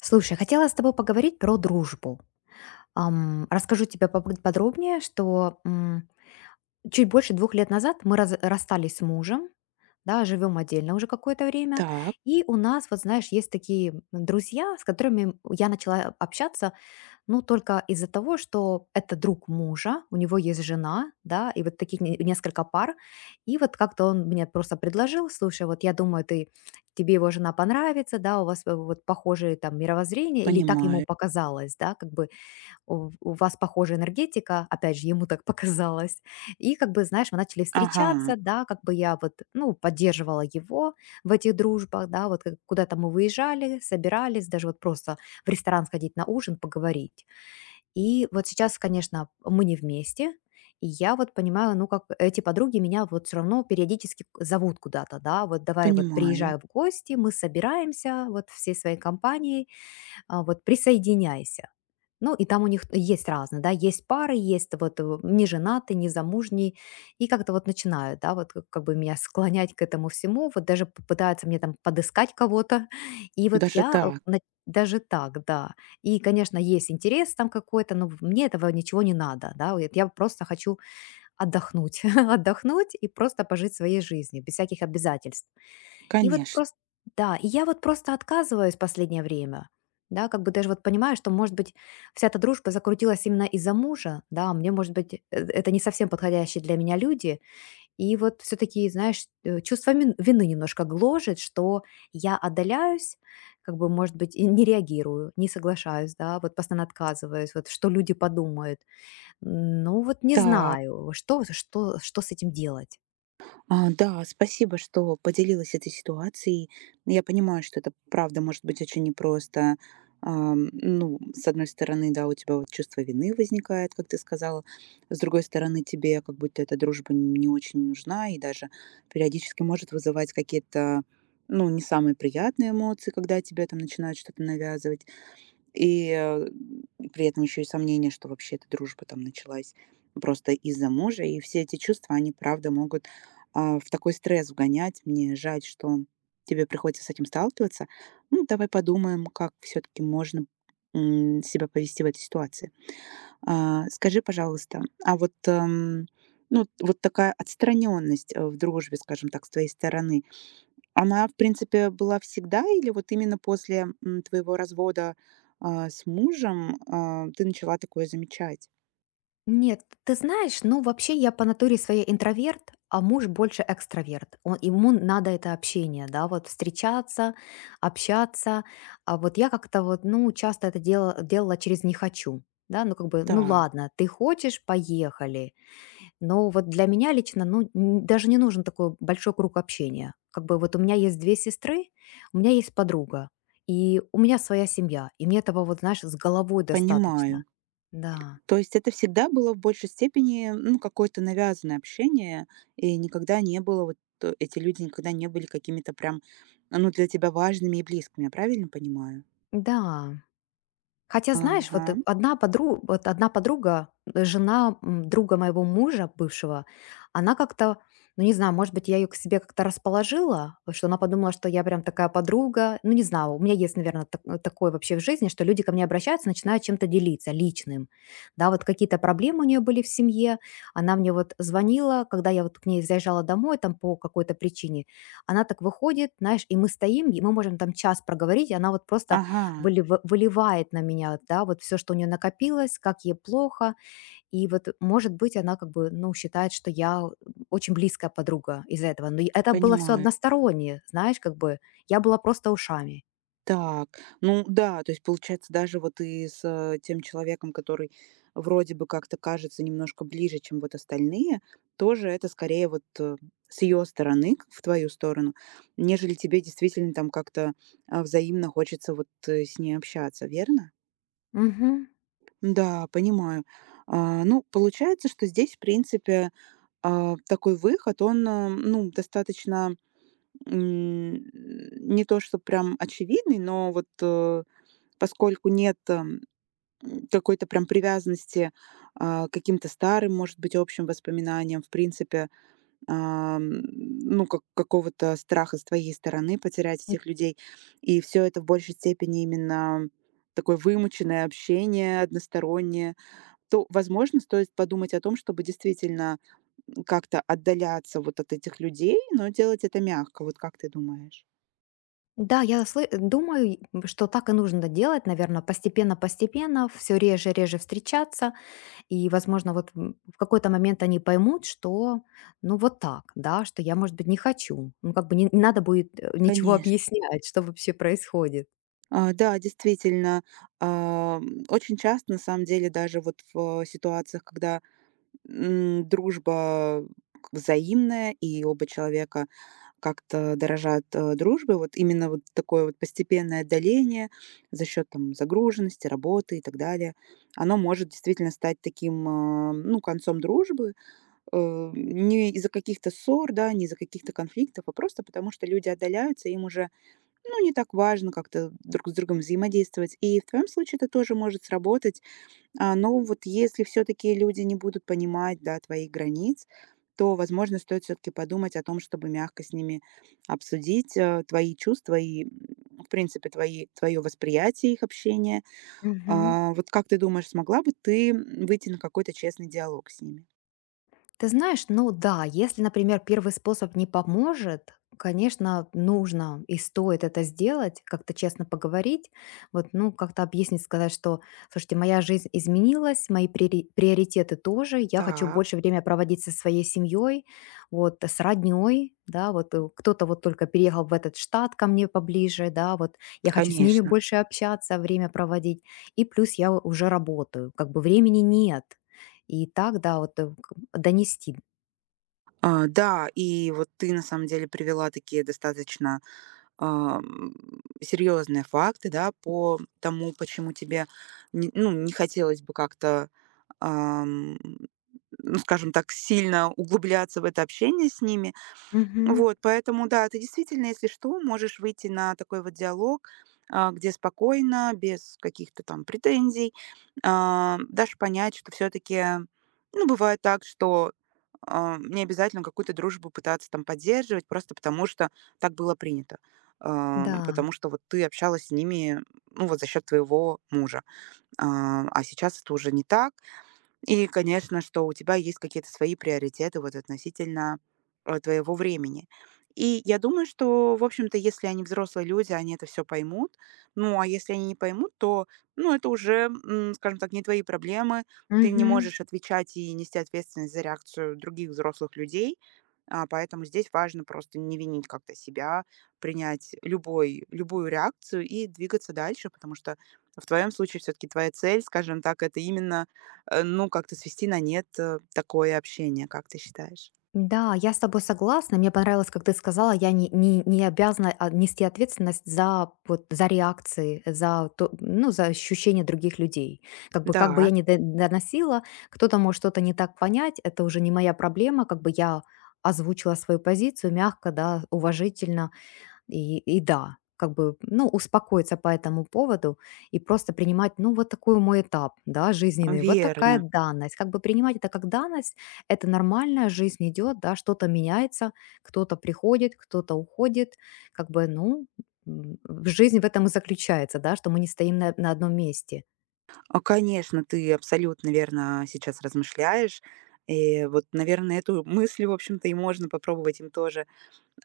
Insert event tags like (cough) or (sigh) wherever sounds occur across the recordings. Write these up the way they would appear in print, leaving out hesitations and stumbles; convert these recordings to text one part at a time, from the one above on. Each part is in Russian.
Слушай, хотела с тобой поговорить про дружбу. Расскажу тебе подробнее, что чуть больше двух лет назад мы расстались с мужем, да, живем отдельно уже какое-то время, Так, и у нас, вот знаешь, есть такие друзья, с которыми я начала общаться, ну, только из-за того, что это друг мужа, у него есть жена, да, и вот таких несколько пар. И вот как-то он мне просто предложил: слушай, вот я думаю, тебе его жена понравится, да, у вас вот похожие там мировоззрение, или так ему понимаю. показалось, да, как бы у, у вас похожая энергетика, опять же, ему так (laughs) показалось. И как бы, знаешь, мы начали встречаться, Ага, да, как бы я вот, ну, поддерживала его в этих дружбах, да, вот куда-то мы выезжали, собирались, даже вот просто в ресторан сходить на ужин, поговорить. И вот сейчас, конечно, мы не вместе, и я вот понимаю, ну, как эти подруги меня вот все равно периодически зовут куда-то, да, вот давай, вот понимаю. приезжаю в гости, мы собираемся вот всей своей компанией, вот присоединяйся. Ну, и там у них есть разные, да, есть пары, есть вот неженатый, незамужний, и как-то вот начинают, да, вот как бы меня склонять к этому всему, вот даже пытаются мне там подыскать кого-то, (laughs) и вот Даже я так, даже так, да, и, конечно, есть интерес там какой-то, но мне этого ничего не надо, да, вот я просто хочу отдохнуть, (laughs) отдохнуть и просто пожить своей жизнью без всяких обязательств. И вот конечно. просто, да, и я вот просто отказываюсь в последнее время. Да, как бы даже вот понимаю, что, может быть, вся эта дружба закрутилась именно из-за мужа, да, а мне, может быть, это не совсем подходящие для меня люди. И вот все-таки, знаешь, чувство вины немножко гложет, что я отдаляюсь, как бы, может быть, и не реагирую, не соглашаюсь, да, вот постоянно отказываюсь, вот что люди подумают. Ну вот не Так, знаю, что с этим делать. Да, спасибо, что поделилась этой ситуацией. Я понимаю, что это правда может быть очень непросто. Ну, с одной стороны, да, у тебя вот чувство вины возникает, как ты сказала. С другой стороны, тебе как будто эта дружба не очень нужна и даже периодически может вызывать ну, не самые приятные эмоции, когда тебе там начинают что-то навязывать. И при этом еще и сомнение, что вообще эта дружба там началась просто из-за мужа. И все эти чувства, они правда могут, в такой стресс вгонять. Мне жаль, что тебе приходится с этим сталкиваться. Ну, давай подумаем, как все-таки можно себя повести в этой ситуации. Скажи, пожалуйста, а вот, ну, вот такая отстраненность в дружбе, скажем так, с твоей стороны, она, в принципе, была всегда или вот именно после твоего развода с мужем, ты начала такое замечать? Нет, ты знаешь, ну вообще я по натуре своей интроверт, а муж больше экстраверт. Ему надо это общение, да, вот встречаться, общаться. А вот я как-то вот, ну, часто это делала, делала через «не хочу». Да, ну как бы, ну Так, ладно, ты хочешь, поехали. Но вот для меня лично, ну, даже не нужен такой большой круг общения. Как бы вот у меня есть две сестры, у меня есть подруга, и у меня своя семья, и мне этого вот, знаешь, с головой достаточно. понимаю. Да, То есть это всегда было в большей степени, ну, какое-то навязанное общение, и никогда не было эти люди никогда не были какими-то прям, ну, для тебя важными и близкими, я правильно понимаю? да. Хотя, знаешь, вот, Ага, одна подруга, жена, друга моего мужа бывшего, она как-то, ну, не знаю, может быть, я ее к себе как-то расположила, вот что она подумала, что я прям такая подруга. Ну, не знаю, у меня есть, наверное, такое вообще в жизни, что люди ко мне обращаются, начинают чем-то делиться личным. Да, вот какие-то проблемы у нее были в семье. Она мне вот звонила, когда я вот к ней заезжала домой там по какой-то причине. Она так выходит, знаешь, и мы стоим, и мы можем там час проговорить, и она вот просто ага, выливает на меня, да, вот все, что у нее накопилось, как ей плохо. И вот, может быть, она как бы, ну, считает, что я очень близкая подруга из-за этого. Но и это было все понимаю. одностороннее, знаешь, как бы я была просто ушами. Так, ну да, то есть получается даже вот и с тем человеком, который вроде бы как-то кажется немножко ближе, чем вот остальные, тоже это скорее вот с ее стороны, в твою сторону, нежели тебе действительно там как-то взаимно хочется вот с ней общаться, верно? Мгм. Да, понимаю. Ну, получается, что здесь, в принципе, такой выход, он, ну, достаточно, м, не то что прям очевидный, но поскольку нет какой-то прям привязанности к каким-то старым, может быть, общим воспоминаниям, в принципе, ну, как какого-то страха с твоей стороны потерять этих людей. И все это в большей степени именно такое вымученное общение одностороннее, то, возможно, стоит подумать о том, чтобы действительно, как-то отдаляться вот от этих людей, но делать это мягко. Вот как ты думаешь? Да, я слы думаю, что так и нужно делать, наверное, постепенно-постепенно, все реже-реже встречаться. И, возможно, вот в какой-то момент они поймут, что, ну, вот так, да, что я, может быть, не хочу. Ну, как бы не надо будет ничего Конечно. объяснять, что вообще происходит. Да, действительно, очень часто, на самом деле, даже вот в ситуациях, когда дружба взаимная и оба человека как-то дорожат дружбой, вот именно вот такое вот постепенное отдаление за счет там загруженности, работы и так далее, оно может действительно стать таким, ну, концом дружбы, не из-за каких-то ссор, да, не из-за каких-то конфликтов, а просто потому, что люди отдаляются, им уже ну, не так важно как-то друг с другом взаимодействовать. И в твоем случае это тоже может сработать. Но вот если все-таки люди не будут понимать, да, твоих границ, то, возможно, стоит все-таки подумать о том, чтобы мягко с ними обсудить твои чувства и, в принципе, твое восприятие их общения. Мгм. Вот как ты думаешь, смогла бы ты выйти на какой-то честный диалог с ними? Ты знаешь, ну да, если, например, первый способ не поможет, конечно, нужно и стоит это сделать, как-то честно поговорить, вот, ну, как-то объяснить, сказать, что, слушайте, моя жизнь изменилась, мои приоритеты тоже, я хочу Так, больше время проводить со своей семьей, вот, с родней, да, вот кто-то вот только переехал в этот штат ко мне поближе, да, вот я хочу с ними конечно. больше общаться, время проводить, и плюс я уже работаю, как бы времени нет, и так, да, вот, э, к донести. Да, и вот ты на самом деле привела такие достаточно ам, серьезные факты, да, по тому, почему тебе, ну, не хотелось бы как-то, ам, ну, скажем так, сильно углубляться в это общение с ними, Мгм. вот, поэтому да, ты действительно, если что, можешь выйти на такой вот диалог, где спокойно, без каких-то там претензий, дашь понять, что все-таки, ну, бывает так, что не обязательно какую-то дружбу пытаться там поддерживать, просто потому что так было принято. А, Да. Потому что вот ты общалась с ними, ну вот за счет твоего мужа. А сейчас это уже не так. И, конечно, что у тебя есть какие-то свои приоритеты вот относительно твоего времени. И я думаю, что, в общем-то, если они взрослые люди, они это все поймут. Ну, а если они не поймут, то, ну, это уже, скажем так, не твои проблемы. Ты не Мгм. можешь отвечать и нести ответственность за реакцию других взрослых людей. Поэтому здесь важно просто не винить как-то себя, принять любой любую реакцию и двигаться дальше, потому что в твоем случае все таки твоя цель, скажем так, это именно, ну, как-то свести на нет такое общение, как ты считаешь? Да, я с тобой согласна. Мне понравилось, как ты сказала, я не обязана, нести ответственность за вот за реакции, за то, ну, за ощущения других людей. Как бы я Да, ни до доносила, кто-то может что-то не так понять, это уже не моя проблема. Как бы я озвучила свою позицию мягко, да, уважительно. И да, как бы, ну, успокоиться по этому поводу и просто принимать, ну, вот такой мой этап, да, жизненный, вот такая верно. данность. Как бы принимать это как данность, это нормальная жизнь идет, да, что-то меняется, кто-то приходит, кто-то уходит, как бы, ну, м, жизнь в этом и заключается, да, что мы не стоим на одном месте. Конечно, ты абсолютно верно сейчас размышляешь. И вот, наверное, эту мысль, в общем-то, и можно попробовать им тоже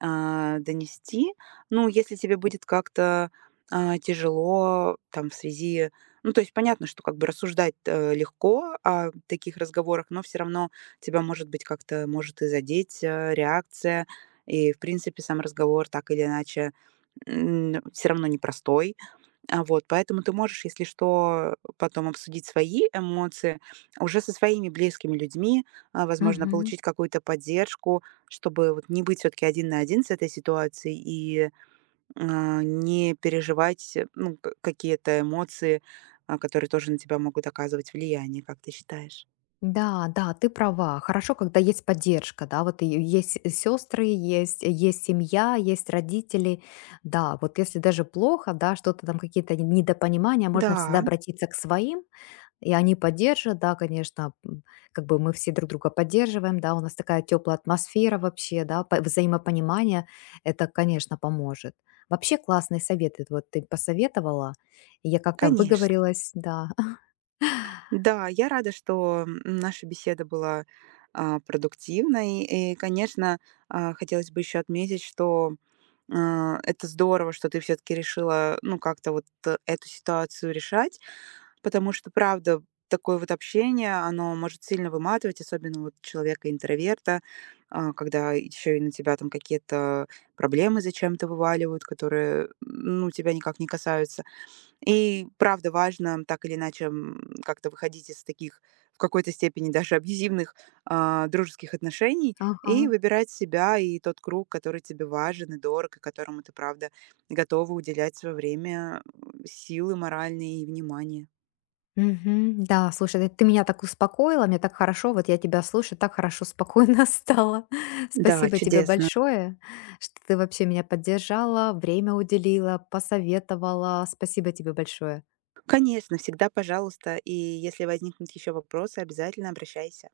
донести. Ну, если тебе будет как-то тяжело там в связи ну, то есть понятно, что как бы рассуждать легко о таких разговорах, но все равно тебя, может быть, как-то может и задеть реакция. И, в принципе, сам разговор так или иначе, все равно непростой. Вот, поэтому ты можешь, если что, потом обсудить свои эмоции уже со своими близкими людьми, возможно, получить какую-то поддержку, чтобы вот не быть все-таки один на один с этой ситуацией и не переживать ну, какие-то эмоции, которые тоже на тебя могут оказывать влияние, как ты считаешь? Да, да, ты права. Хорошо, когда есть поддержка, да, вот и есть сестры, есть семья, есть родители. Да, вот если даже плохо, да, что-то там какие-то недопонимания, можно всегда Да, обратиться к своим, и они поддержат, да, конечно, как бы мы все друг друга поддерживаем, да, у нас такая теплая атмосфера вообще, да, взаимопонимание, это, конечно, поможет. Вообще классные советы, вот ты посоветовала, и я как-то конечно. выговорилась, да. (laughs) Да, я рада, что наша беседа была продуктивной. И, конечно, хотелось бы еще отметить, что это здорово, что ты все-таки решила, ну, как-то эту ситуацию решать, потому что, правда, такое вот общение, оно может сильно выматывать, особенно вот человека-интроверта, когда еще и на тебя там какие-то проблемы зачем-то вываливают, которые, ну, тебя никак не касаются. И правда важно так или иначе, как-то выходить из таких, в какой-то степени даже абьюзивных, дружеских отношений Ага. и выбирать себя и тот круг, который тебе важен и дорог, и которому ты, правда, готова уделять свое время, силы моральные и внимание. Мгм. Да, слушай, да ты меня так успокоила, мне так хорошо, вот я тебя слушаю, так хорошо, спокойно (laughs) стало. Да, Спасибо тебе чудесно. большое, что ты вообще меня поддержала, время уделила, посоветовала. Спасибо тебе большое. Конечно, всегда пожалуйста. И если возникнут еще вопросы, обязательно обращайся.